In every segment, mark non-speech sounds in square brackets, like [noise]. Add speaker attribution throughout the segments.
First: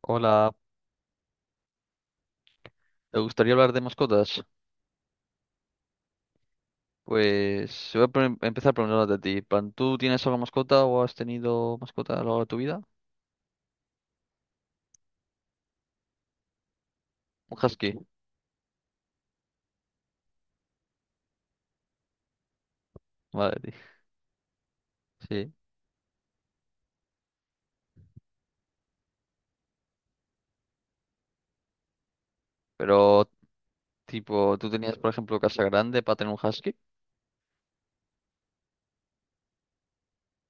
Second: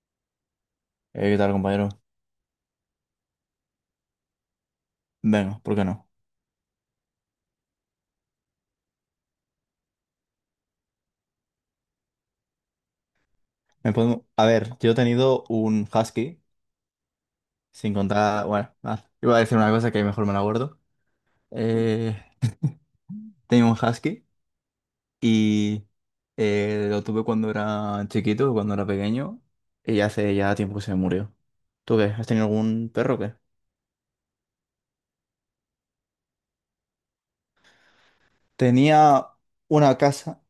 Speaker 1: Hola,
Speaker 2: ¿qué tal, compañero?
Speaker 1: ¿te gustaría hablar de mascotas?
Speaker 2: Venga, ¿por qué no?
Speaker 1: Pues voy a empezar preguntándote a ti. Pan, ¿tú tienes alguna mascota o has tenido mascota a lo largo de tu vida?
Speaker 2: Me puedo... A ver, yo he tenido un husky,
Speaker 1: Un husky.
Speaker 2: sin contar... Bueno, nada, iba a decir una cosa que mejor me la guardo. Eh,
Speaker 1: Vale,
Speaker 2: Tenía un husky
Speaker 1: sí.
Speaker 2: y lo tuve cuando era chiquito, cuando era pequeño, y hace ya tiempo que se murió. ¿Tú qué? ¿Has tenido algún perro o
Speaker 1: Pero,
Speaker 2: qué?
Speaker 1: tipo, ¿tú tenías, por ejemplo, casa grande para tener un husky?
Speaker 2: Tenía una casa.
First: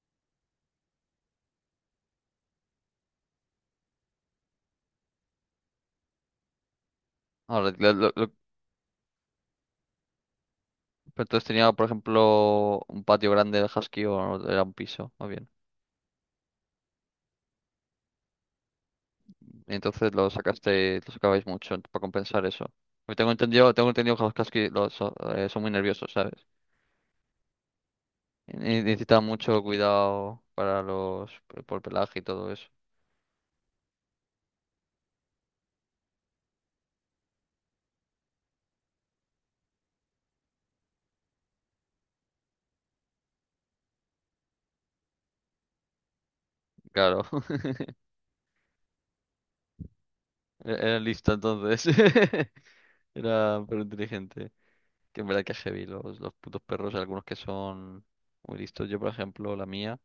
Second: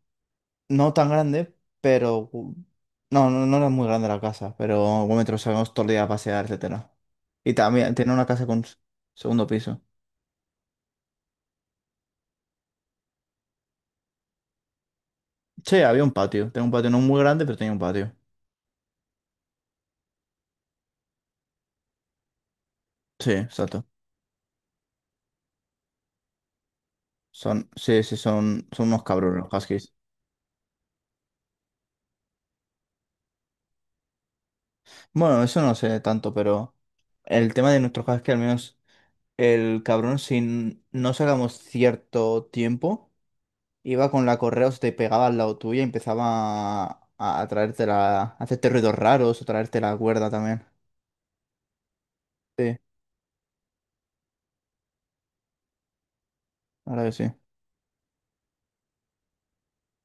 Speaker 2: No tan grande, pero... no era muy grande la casa, pero un metro salíamos todo el día a pasear, etcétera. Y
Speaker 1: Ahora,
Speaker 2: también tiene una casa con segundo piso.
Speaker 1: pero tú has, por ejemplo, un patio grande del husky o era un piso, más bien.
Speaker 2: Sí, había un patio. Tenía un patio no muy grande, pero tenía un patio.
Speaker 1: Entonces lo sacaste, lo sacabais mucho para compensar eso. Porque tengo
Speaker 2: Sí,
Speaker 1: entendido,
Speaker 2: exacto.
Speaker 1: tengo entendido que los husky los, son muy nerviosos, ¿sabes?
Speaker 2: Son, sí, sí, son unos
Speaker 1: Necesitaba
Speaker 2: cabrones los
Speaker 1: mucho
Speaker 2: huskies.
Speaker 1: cuidado para los, por pelaje y todo eso.
Speaker 2: Bueno, eso no sé tanto, pero el tema de nuestros huskies, al menos el cabrón, si no sacamos cierto tiempo. Iba con la correa, o se te pegaba al lado tuyo y empezaba
Speaker 1: Claro, [laughs]
Speaker 2: a a hacerte ruidos raros o traerte la cuerda también.
Speaker 1: era lista entonces. [laughs]
Speaker 2: Sí,
Speaker 1: Era pero inteligente. Que en verdad que es heavy los putos perros,
Speaker 2: ahora que
Speaker 1: algunos
Speaker 2: sí.
Speaker 1: que son muy listos. Yo, por ejemplo, la mía,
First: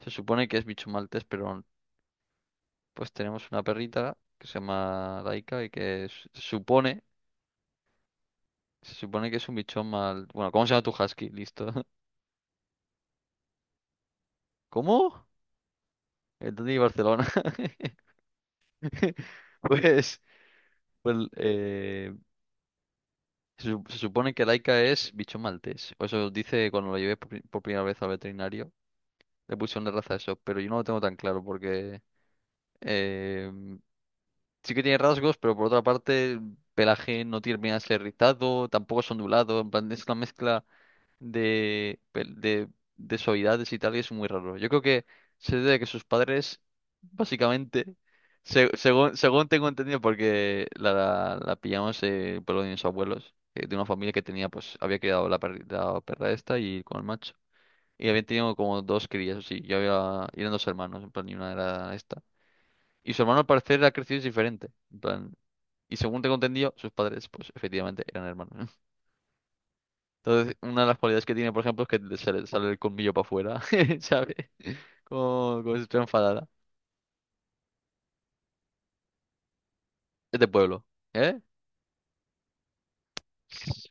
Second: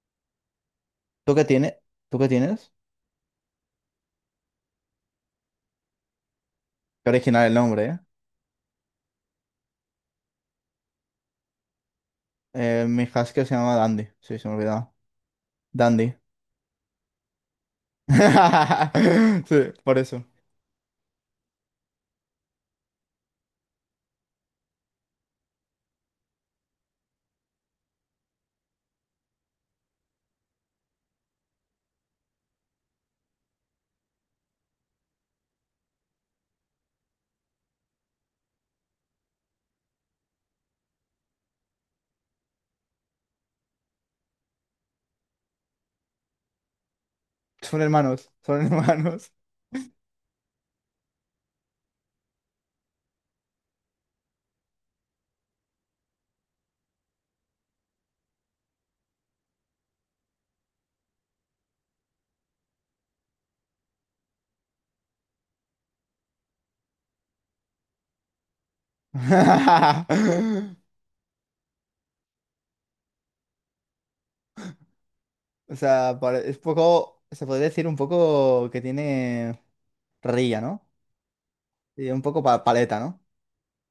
Speaker 1: se supone que es bicho maltés,
Speaker 2: ¿Tú qué
Speaker 1: pero
Speaker 2: tienes? ¿Tú qué tienes?
Speaker 1: pues tenemos una perrita que se llama Laika y que
Speaker 2: Qué original el nombre, ¿eh?
Speaker 1: se supone que es un bichón mal. Bueno, ¿cómo se llama tu husky? Listo. [laughs]
Speaker 2: Mi husky se llama Dandy. Sí, se me olvidaba.
Speaker 1: ¿Cómo?
Speaker 2: Dandy.
Speaker 1: El Tony de Barcelona. [laughs]
Speaker 2: [laughs] Sí, por
Speaker 1: Pues,
Speaker 2: eso.
Speaker 1: pues se, se supone que Laika es bichón maltés. O eso dice cuando lo llevé por, por primera vez al veterinario. Le pusieron de raza eso, pero yo no lo tengo tan claro porque eh, sí que tiene rasgos, pero por otra parte el pelaje no termina de ser rizado, tampoco es ondulado. En plan, es una mezcla de, de suavidades y tal, y es muy raro. Yo creo que se debe a que sus padres,
Speaker 2: Son
Speaker 1: básicamente,
Speaker 2: hermanos, son
Speaker 1: según,
Speaker 2: hermanos.
Speaker 1: según tengo entendido, porque la pillamos por lo de mis abuelos, de una familia que tenía, pues, había criado la, la perra esta y con el macho. Y habían tenido como dos crías, o sí, yo había, y eran dos hermanos, en plan, y una era esta. Y su hermano al parecer ha crecido diferente, en plan, y según tengo entendido, sus padres, pues, efectivamente, eran hermanos. Entonces,
Speaker 2: [laughs]
Speaker 1: una de las cualidades que tiene, por ejemplo, es que le sale, sale el colmillo para afuera, [laughs] ¿sabes? Como, como
Speaker 2: O
Speaker 1: si estuviera
Speaker 2: sea,
Speaker 1: enfadada.
Speaker 2: es poco, se podría decir un poco que tiene
Speaker 1: Es de
Speaker 2: rilla,
Speaker 1: pueblo,
Speaker 2: ¿no?
Speaker 1: ¿eh?
Speaker 2: Y un poco paleta, ¿no?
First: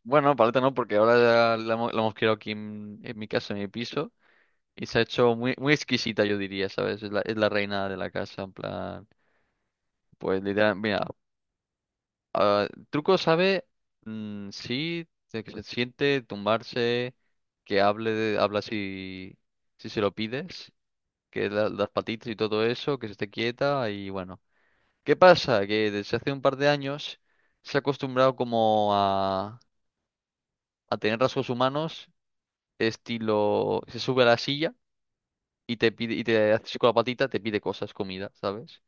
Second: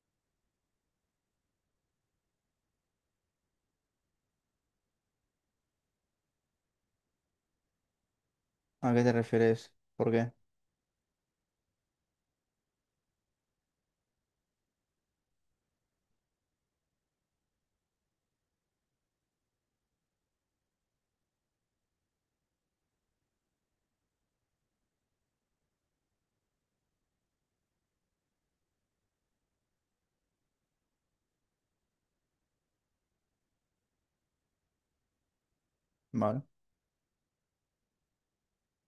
Speaker 1: Bueno, paleta no, porque ahora la, la hemos criado aquí en mi casa, en mi piso, y se ha hecho muy, muy exquisita, yo diría, ¿sabes? Es la reina de la casa, en
Speaker 2: ¿A qué
Speaker 1: plan,
Speaker 2: te refieres? ¿Por qué?
Speaker 1: pues literal, mira, ah, truco sabe, sí, de que se siente, tumbarse, que hable, habla si, si se lo pides, que las patitas y todo eso, que se esté quieta, y bueno. ¿Qué pasa? Que desde hace un par de años se ha acostumbrado como a tener rasgos humanos, estilo, se sube a la silla y te pide, y
Speaker 2: Vale.
Speaker 1: te hace así con la patita, te pide cosas, comida, ¿sabes?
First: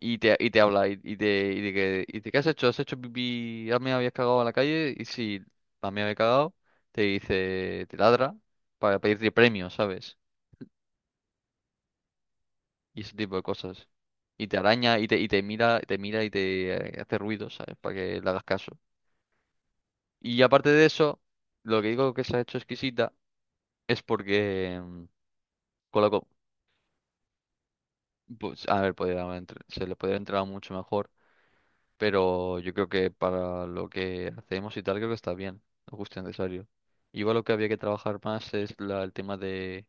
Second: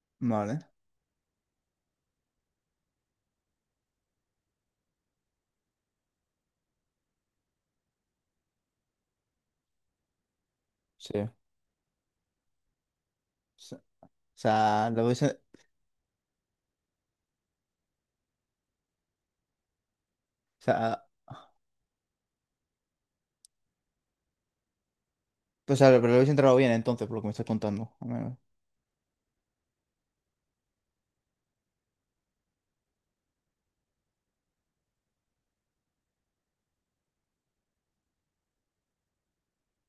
Speaker 1: Y te
Speaker 2: Vale.
Speaker 1: habla, y te, y de que, y de, ¿qué has hecho? ¿Has hecho pipí? ¿Ah, me habías cagado en la calle? Y si me había cagado, te dice, te ladra para pedirte premios, ¿sabes?
Speaker 2: Sí.
Speaker 1: Y ese tipo de
Speaker 2: O
Speaker 1: cosas. Y te
Speaker 2: sea,
Speaker 1: araña, y te mira y te hace ruidos, ¿sabes? Para que le hagas caso. Y
Speaker 2: o
Speaker 1: aparte de
Speaker 2: sea,
Speaker 1: eso, lo que digo que se ha hecho exquisita es porque con
Speaker 2: pero lo hubiese entrado bien entonces, por lo que me estás contando, al menos.
Speaker 1: pues, a ver, podría haber se le podría entrar mucho mejor, pero yo creo que para lo que hacemos y tal, creo que está bien, lo justo y necesario. Igual lo que había que trabajar más es el tema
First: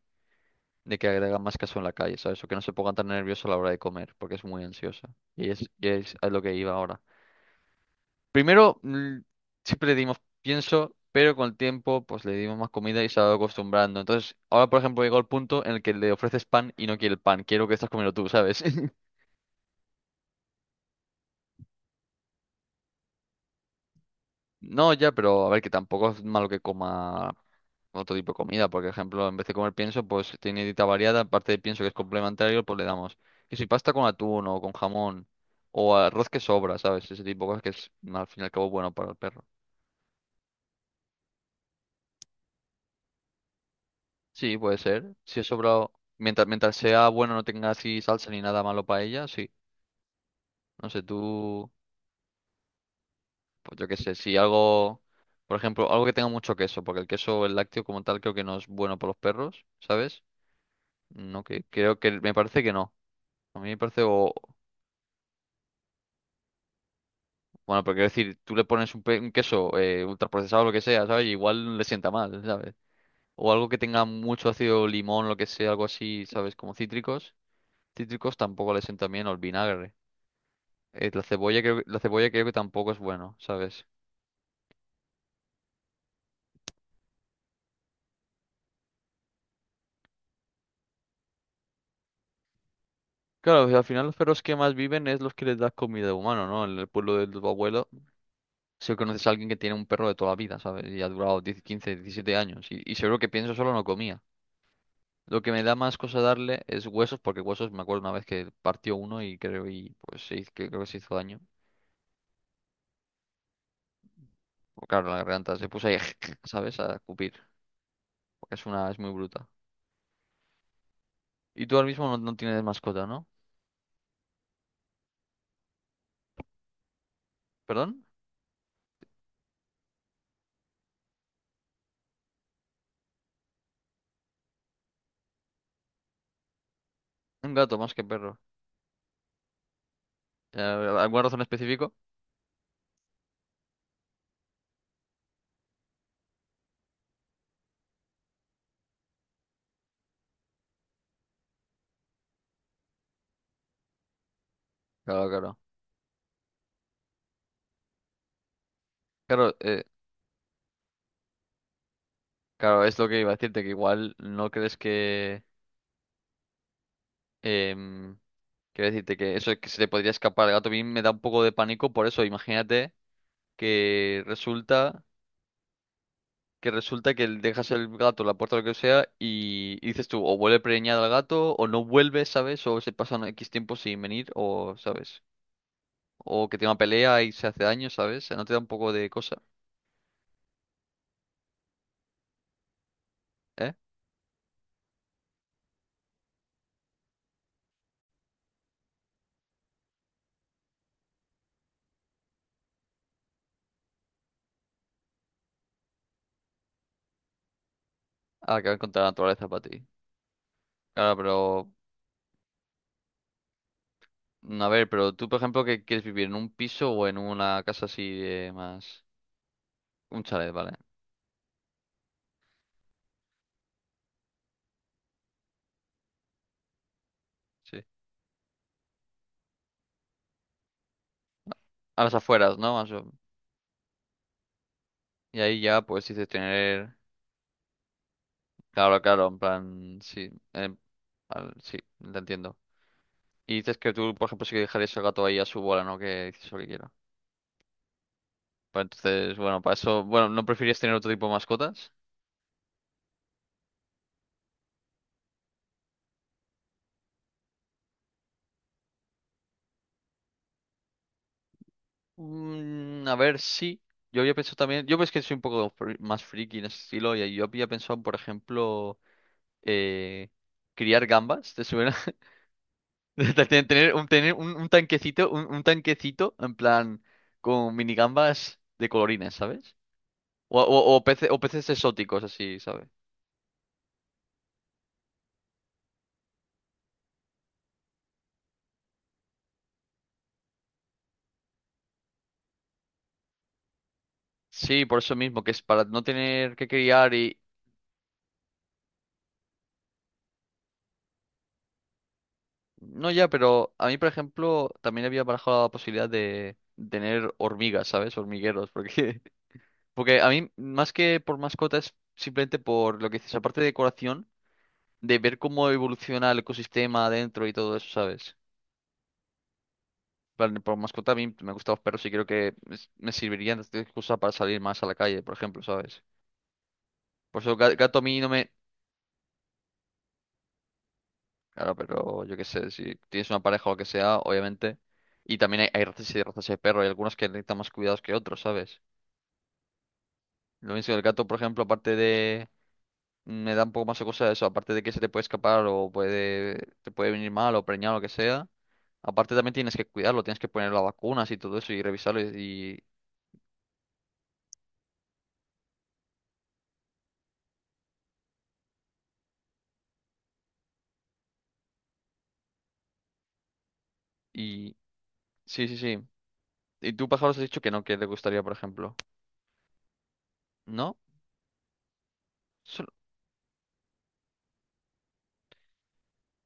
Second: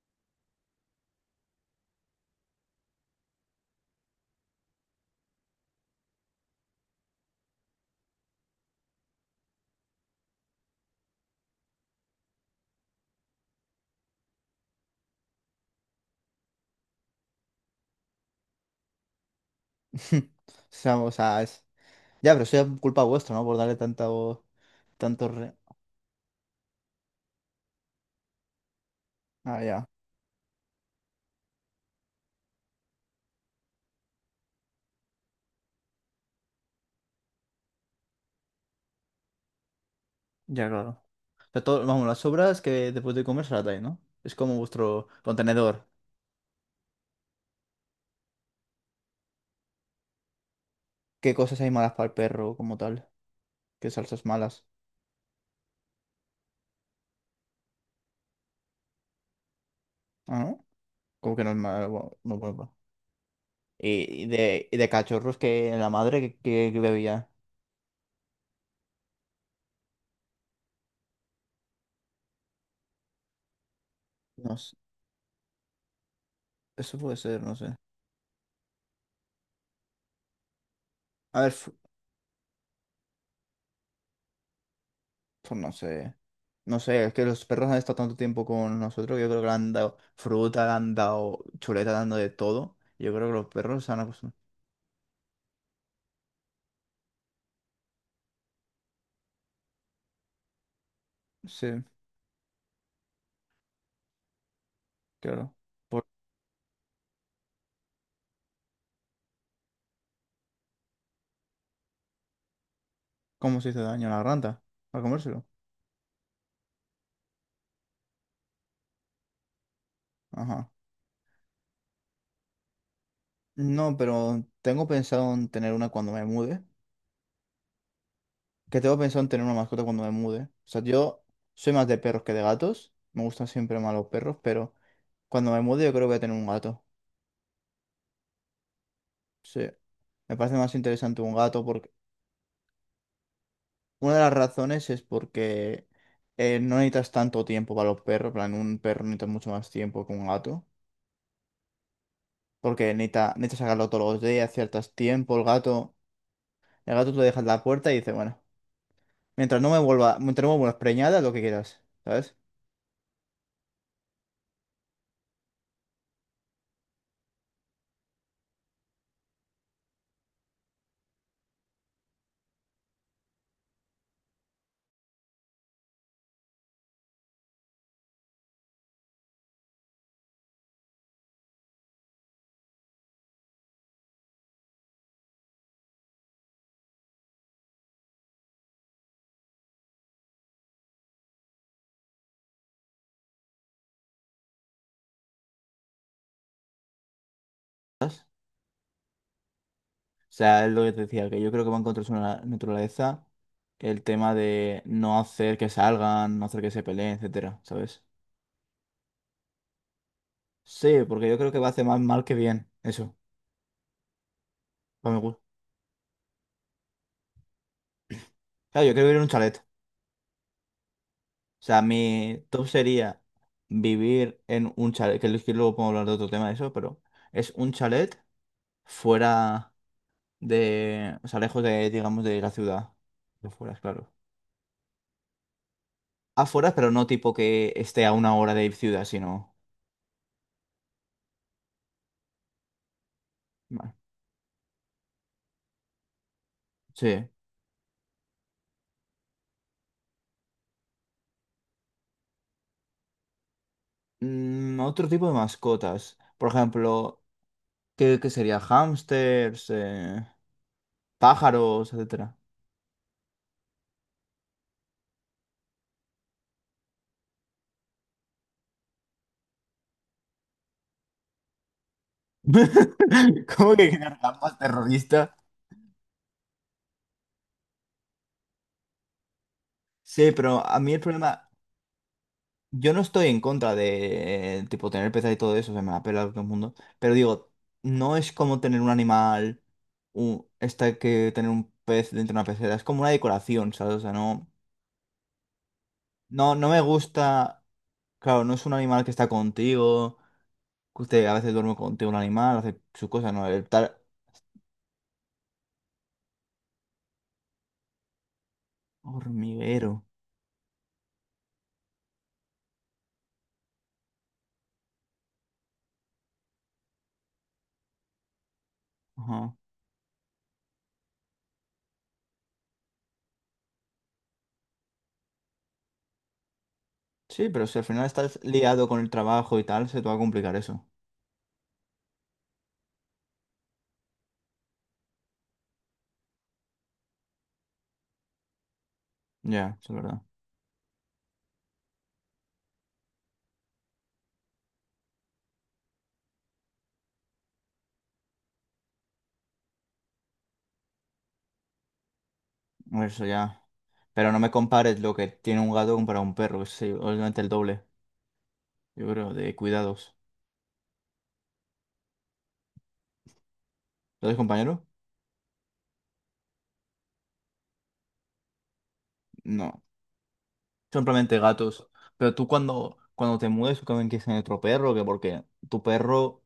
Speaker 1: de que agregan más caso en la calle, ¿sabes? O que no se pongan tan nerviosos a la hora de comer, porque es muy ansiosa. Y es a lo que iba ahora. Primero, siempre le dimos pienso, pero con el tiempo, pues le dimos más comida y se ha ido acostumbrando. Entonces, ahora, por ejemplo, llegó el punto en el que le ofreces pan y no quiere el pan. Quiero que estás comiendo tú, ¿sabes? [laughs]
Speaker 2: [laughs] O sea, es... Ya, pero eso ya es culpa vuestra, ¿no? Por darle tanto,
Speaker 1: No, ya,
Speaker 2: tanto
Speaker 1: pero a
Speaker 2: re...
Speaker 1: ver, que tampoco es malo que coma otro tipo de comida. Por ejemplo, en vez de
Speaker 2: Ah,
Speaker 1: comer
Speaker 2: ya.
Speaker 1: pienso, pues tiene dieta variada. Aparte de pienso que es complementario, pues le damos. Que si pasta con atún o con jamón o arroz que sobra, ¿sabes? Ese tipo de cosas que es, al fin y al cabo, bueno para el perro.
Speaker 2: Ya, claro. O sea, todo, vamos, las sobras que después de comer se las dais, ¿no? Es como
Speaker 1: Sí, puede
Speaker 2: vuestro
Speaker 1: ser. Si es
Speaker 2: contenedor.
Speaker 1: sobrado, mientras, mientras sea bueno, no tenga así salsa ni nada malo para ella, sí. No sé,
Speaker 2: ¿Qué cosas
Speaker 1: tú,
Speaker 2: hay malas para el perro como tal?
Speaker 1: pues yo
Speaker 2: ¿Qué
Speaker 1: qué sé,
Speaker 2: salsas
Speaker 1: si
Speaker 2: malas?
Speaker 1: algo, por ejemplo, algo que tenga mucho queso, porque el queso, el lácteo como tal, creo que no es bueno para los perros, ¿sabes?
Speaker 2: Ah, ¿no? Como que
Speaker 1: No,
Speaker 2: no es
Speaker 1: que creo
Speaker 2: malo,
Speaker 1: que me
Speaker 2: no pues,
Speaker 1: parece que
Speaker 2: bueno.
Speaker 1: no. A mí me parece,
Speaker 2: Y,
Speaker 1: o,
Speaker 2: y de cachorros que la madre que, que bebía.
Speaker 1: bueno, pero quiero decir, tú le pones un, un queso ultraprocesado, o lo que sea, ¿sabes? Y igual le sienta mal, ¿sabes? O algo que tenga mucho
Speaker 2: No sé,
Speaker 1: ácido limón, lo que sea, algo así, ¿sabes? Como
Speaker 2: eso puede
Speaker 1: cítricos.
Speaker 2: ser, no sé.
Speaker 1: Cítricos tampoco le sienta bien, o el vinagre. La
Speaker 2: A ver.
Speaker 1: cebolla creo, la cebolla creo que tampoco es bueno, ¿sabes?
Speaker 2: Pues no sé. No sé, es que los perros han estado tanto tiempo con nosotros que yo creo que le han dado fruta, le han dado chuleta, le han dado de todo. Yo creo que los
Speaker 1: Claro, pues, al
Speaker 2: perros se han
Speaker 1: final los
Speaker 2: acostumbrado.
Speaker 1: perros que más viven es los que les das comida de humano, ¿no? En el pueblo de tu abuelo, si conoces a alguien que tiene un perro de toda la vida, ¿sabes? Y ha durado diez
Speaker 2: Sí,
Speaker 1: quince diecisiete años. Y seguro que pienso solo no comía. Lo que
Speaker 2: claro.
Speaker 1: me da más
Speaker 2: ¿Por
Speaker 1: cosa darle es huesos, porque huesos me acuerdo una vez que partió uno y creo y pues que creo que se hizo daño.
Speaker 2: cómo se hizo daño a la rata?
Speaker 1: O
Speaker 2: ¿Para
Speaker 1: claro, la
Speaker 2: comérselo?
Speaker 1: garganta se puso ahí, [laughs] ¿sabes? A cupir, porque es una, es muy bruta.
Speaker 2: Ajá.
Speaker 1: Y tú ahora mismo no, no tienes mascota, ¿no?
Speaker 2: No, pero tengo pensado en tener una cuando me mude.
Speaker 1: ¿Perdón?
Speaker 2: Que tengo pensado en tener una mascota cuando me mude. O sea, yo soy más de perros que de gatos. Me gustan siempre más los perros, pero cuando me mude yo creo que voy a tener un gato.
Speaker 1: Un gato más que perro.
Speaker 2: Sí. Me parece más interesante
Speaker 1: ¿Alguna
Speaker 2: un
Speaker 1: razón
Speaker 2: gato
Speaker 1: específica?
Speaker 2: porque... Una de las razones es porque no necesitas tanto tiempo para los perros, en plan, un perro necesita mucho más tiempo que un gato, porque necesita, necesitas sacarlo todos los días, ciertos
Speaker 1: Claro,
Speaker 2: tiempos,
Speaker 1: claro.
Speaker 2: el gato tú le dejas la puerta y dice, bueno,
Speaker 1: Claro,
Speaker 2: mientras no me vuelvas preñada, lo que quieras, ¿sabes?
Speaker 1: claro, es lo que iba a decirte, que igual no crees que... em, quiero decirte que eso es que se le podría escapar al gato. A mí me da un poco de pánico por eso. Imagínate que resulta que resulta que le dejas el gato, la puerta, lo que sea, y dices tú, o vuelve preñado al gato, o no vuelve, ¿sabes? O se pasan X tiempo sin venir, o, ¿sabes? O que tiene una pelea y se hace daño, ¿sabes? ¿No te da un poco de cosa, eh?
Speaker 2: ¿Sabes? O sea, es lo que te decía, que yo creo que va en contra de su naturaleza el tema de no hacer que salgan, no hacer que se peleen, etcétera, ¿sabes?
Speaker 1: Ah, que va contra la naturaleza para ti.
Speaker 2: Sí, porque yo creo que va a
Speaker 1: Claro,
Speaker 2: hacer más mal que bien, eso,
Speaker 1: a ver, pero
Speaker 2: para mi
Speaker 1: tú, por
Speaker 2: gusto.
Speaker 1: ejemplo, ¿qué quieres vivir? ¿En un piso o en una casa así de
Speaker 2: Claro, yo
Speaker 1: más...
Speaker 2: quiero vivir en un chalet.
Speaker 1: Un chalet, vale.
Speaker 2: O sea, mi top sería vivir en un chalet, que luego podemos hablar de otro tema de eso, pero es un
Speaker 1: Sí.
Speaker 2: chalet fuera de, o sea, lejos de,
Speaker 1: A las
Speaker 2: digamos, de la
Speaker 1: afueras, ¿no? Más
Speaker 2: ciudad. Afuera, claro.
Speaker 1: y ahí ya, pues, dices
Speaker 2: Afuera, pero
Speaker 1: tener...
Speaker 2: no tipo que esté a una hora de
Speaker 1: Claro,
Speaker 2: ciudad,
Speaker 1: claro, en
Speaker 2: sino...
Speaker 1: plan... Sí, sí, te entiendo. Y dices que
Speaker 2: Vale.
Speaker 1: tú, por ejemplo, sí que dejarías el gato ahí a su bola, ¿no? Que dices lo que quiera.
Speaker 2: Sí.
Speaker 1: Pues entonces, bueno, para eso... Bueno, ¿no preferirías tener otro tipo de mascotas?
Speaker 2: Mm, otro tipo de mascotas. Por ejemplo, qué sería? Hámsters, pájaros, etcétera.
Speaker 1: Mm, a ver, sí. Yo había pensado también... Yo pues que soy un poco más friki en ese estilo y yo había pensado, por ejemplo... eh, criar gambas, ¿te suena?
Speaker 2: [laughs]
Speaker 1: [laughs] De Tener,
Speaker 2: ¿Cómo que
Speaker 1: tener un,
Speaker 2: quedar
Speaker 1: tener un,
Speaker 2: más
Speaker 1: un tanquecito,
Speaker 2: terrorista?
Speaker 1: un tanquecito en plan con minigambas de colorines, ¿sabes?
Speaker 2: Sí,
Speaker 1: O,
Speaker 2: pero a mí el
Speaker 1: o
Speaker 2: problema...
Speaker 1: peces exóticos, así, ¿sabes?
Speaker 2: Yo no estoy en contra de, tipo, tener peces y todo eso, se me la pela todo el mundo. Pero digo, no es como tener un animal, esta que tener un pez dentro de una pecera, es como una decoración, ¿sabes? O sea, no,
Speaker 1: Sí, por eso mismo, que es para no tener que
Speaker 2: no me
Speaker 1: criar y...
Speaker 2: gusta, claro, no es un animal que está contigo, que usted a veces duerme contigo un animal, hace sus
Speaker 1: No ya,
Speaker 2: cosas, ¿no? El
Speaker 1: pero a
Speaker 2: tal
Speaker 1: mí, por ejemplo, también había barajado la posibilidad de tener hormigas, ¿sabes? Hormigueros, porque... [laughs]
Speaker 2: hormiguero.
Speaker 1: Porque a mí, más que por mascotas, simplemente por lo que dices, aparte de decoración, de ver cómo evoluciona el ecosistema adentro y todo eso, ¿sabes?
Speaker 2: Ajá.
Speaker 1: Plan, por mascota a mí me gustan los perros y creo que me servirían de excusa para salir más a la calle, por ejemplo, ¿sabes? Por
Speaker 2: Sí,
Speaker 1: eso
Speaker 2: pero si al
Speaker 1: gato a
Speaker 2: final
Speaker 1: mí no
Speaker 2: estás
Speaker 1: me...
Speaker 2: liado con el trabajo y tal, se te va a complicar eso.
Speaker 1: Claro, pero yo qué sé, si tienes una pareja o lo que sea, obviamente. Y también hay razas y razas de perro, hay algunos que necesitan más cuidados que otros, ¿sabes?
Speaker 2: Ya, eso es verdad.
Speaker 1: Lo mismo que el gato, por ejemplo, aparte de... Me da un poco más de cosa eso, aparte de que se te puede escapar o puede... te puede venir mal o preñar o lo que sea. Aparte también tienes que cuidarlo, tienes que poner las vacunas y todo eso y revisarlo
Speaker 2: Eso ya. Pero no me compares lo que tiene un gato para un perro, es obviamente el doble, yo creo, de cuidados. ¿Lo ves,
Speaker 1: y... y-
Speaker 2: compañero?
Speaker 1: sí, sí, sí. Y tú, pájaros, has dicho que no, que te gustaría, por ejemplo.
Speaker 2: No.
Speaker 1: ¿No?
Speaker 2: Simplemente gatos. Pero tú
Speaker 1: Sol-
Speaker 2: cuando, cuando te mudes, tú también quieres tener otro perro, que porque tu perro,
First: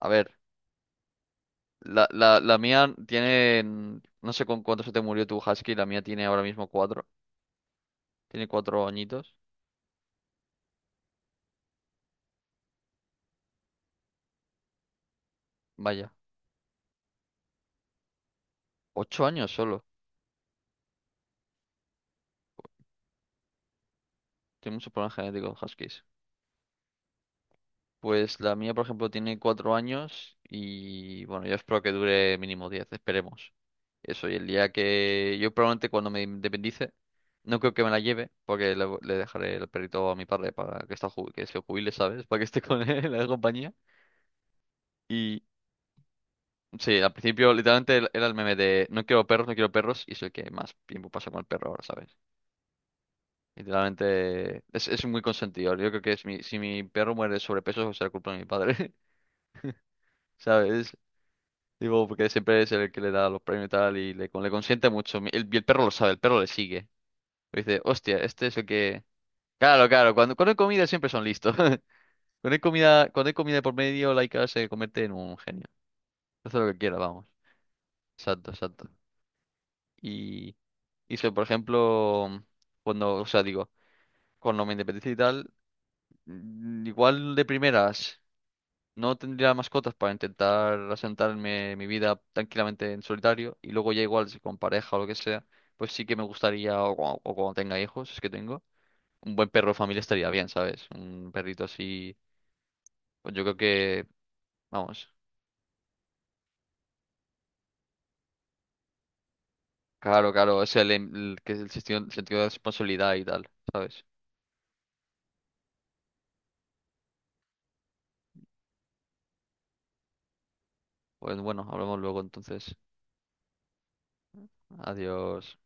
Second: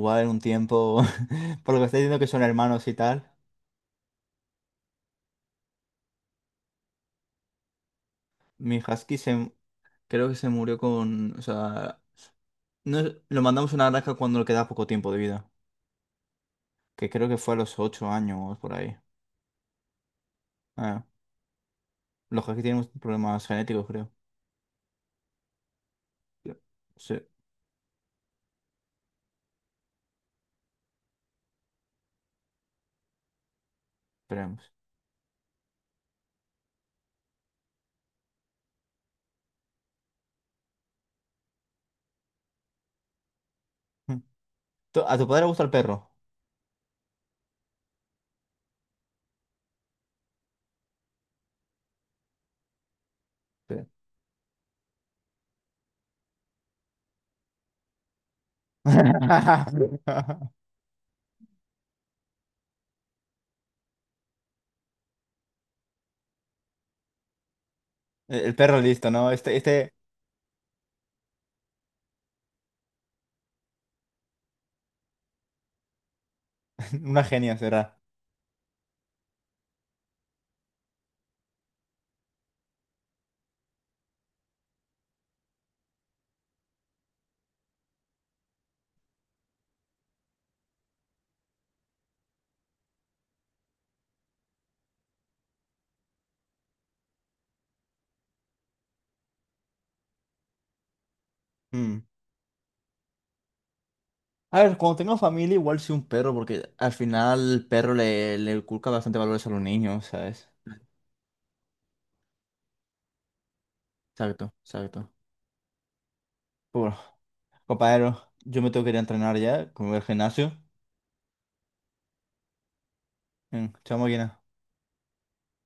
Speaker 1: a
Speaker 2: en
Speaker 1: ver,
Speaker 2: un tiempo, [laughs] por lo que estás
Speaker 1: la,
Speaker 2: diciendo que
Speaker 1: la,
Speaker 2: son
Speaker 1: la
Speaker 2: hermanos
Speaker 1: mía
Speaker 2: y tal,
Speaker 1: tiene. No sé con cuánto se te murió tu husky, la mía tiene ahora mismo cuatro. Tiene
Speaker 2: mi
Speaker 1: cuatro
Speaker 2: husky
Speaker 1: añitos.
Speaker 2: se, creo que se murió con, o sea, no es- lo mandamos a una granja cuando le queda poco tiempo de vida,
Speaker 1: Vaya,
Speaker 2: que creo que fue a los 8 años por ahí.
Speaker 1: 8 años solo.
Speaker 2: Ah, los huskies tienen problemas genéticos, creo.
Speaker 1: Tiene muchos problemas genéticos los huskies.
Speaker 2: Sí,
Speaker 1: Pues la mía, por ejemplo, tiene 4 años y bueno, yo espero que dure mínimo 10, esperemos. Eso, y el día
Speaker 2: esperemos.
Speaker 1: que yo probablemente cuando me independice, no creo que me la lleve, porque le dejaré el perrito a mi padre para que, está, que se jubile, ¿sabes? Para que esté con [laughs] él en la compañía.
Speaker 2: Tu- A tu padre
Speaker 1: Y
Speaker 2: le gusta el perro.
Speaker 1: sí, al principio literalmente era el meme de no quiero perros, no quiero perros, y soy el que más tiempo pasa con el perro ahora, ¿sabes?
Speaker 2: Sí.
Speaker 1: Literalmente es muy consentido. Yo creo que es mi, si mi perro muere de sobrepeso, será culpa de mi padre, [laughs]
Speaker 2: [laughs]
Speaker 1: ¿sabes? Digo, porque siempre es el que le da los premios y tal, y le, le consiente mucho. El, y el perro lo sabe, el perro le sigue. Y dice, hostia,
Speaker 2: El
Speaker 1: este es el
Speaker 2: perro
Speaker 1: que...
Speaker 2: listo, ¿no? Este,
Speaker 1: Claro, claro, cuando, cuando hay comida siempre son listos. [laughs] Cuando hay comida por medio, Laika se convierte en un genio. Hace lo que quiera,
Speaker 2: [laughs] una
Speaker 1: vamos.
Speaker 2: genia será.
Speaker 1: Exacto, exacto. Y hice, por ejemplo, cuando, o sea, digo, cuando me independicé y tal, igual de primeras no tendría mascotas para intentar asentarme mi vida tranquilamente en solitario y luego ya igual si con pareja o lo que sea, pues sí que me gustaría, o, o cuando tenga hijos, es que tengo, un buen perro de familia estaría bien, ¿sabes? Un perrito
Speaker 2: Mm.
Speaker 1: así, pues yo creo que,
Speaker 2: A ver, cuando
Speaker 1: vamos,
Speaker 2: tengo familia, igual sí un perro, porque al final el perro le, le inculca bastante valores a los niños,
Speaker 1: claro,
Speaker 2: ¿sabes?
Speaker 1: claro, es el, el que el sentido, sentido de responsabilidad y tal, ¿sabes?
Speaker 2: Exacto, exacto. Pero bueno, compañero, yo me tengo que ir a entrenar ya, como el gimnasio.
Speaker 1: Pues bueno, hablamos luego entonces.
Speaker 2: Mm, chao, máquina.
Speaker 1: Adiós.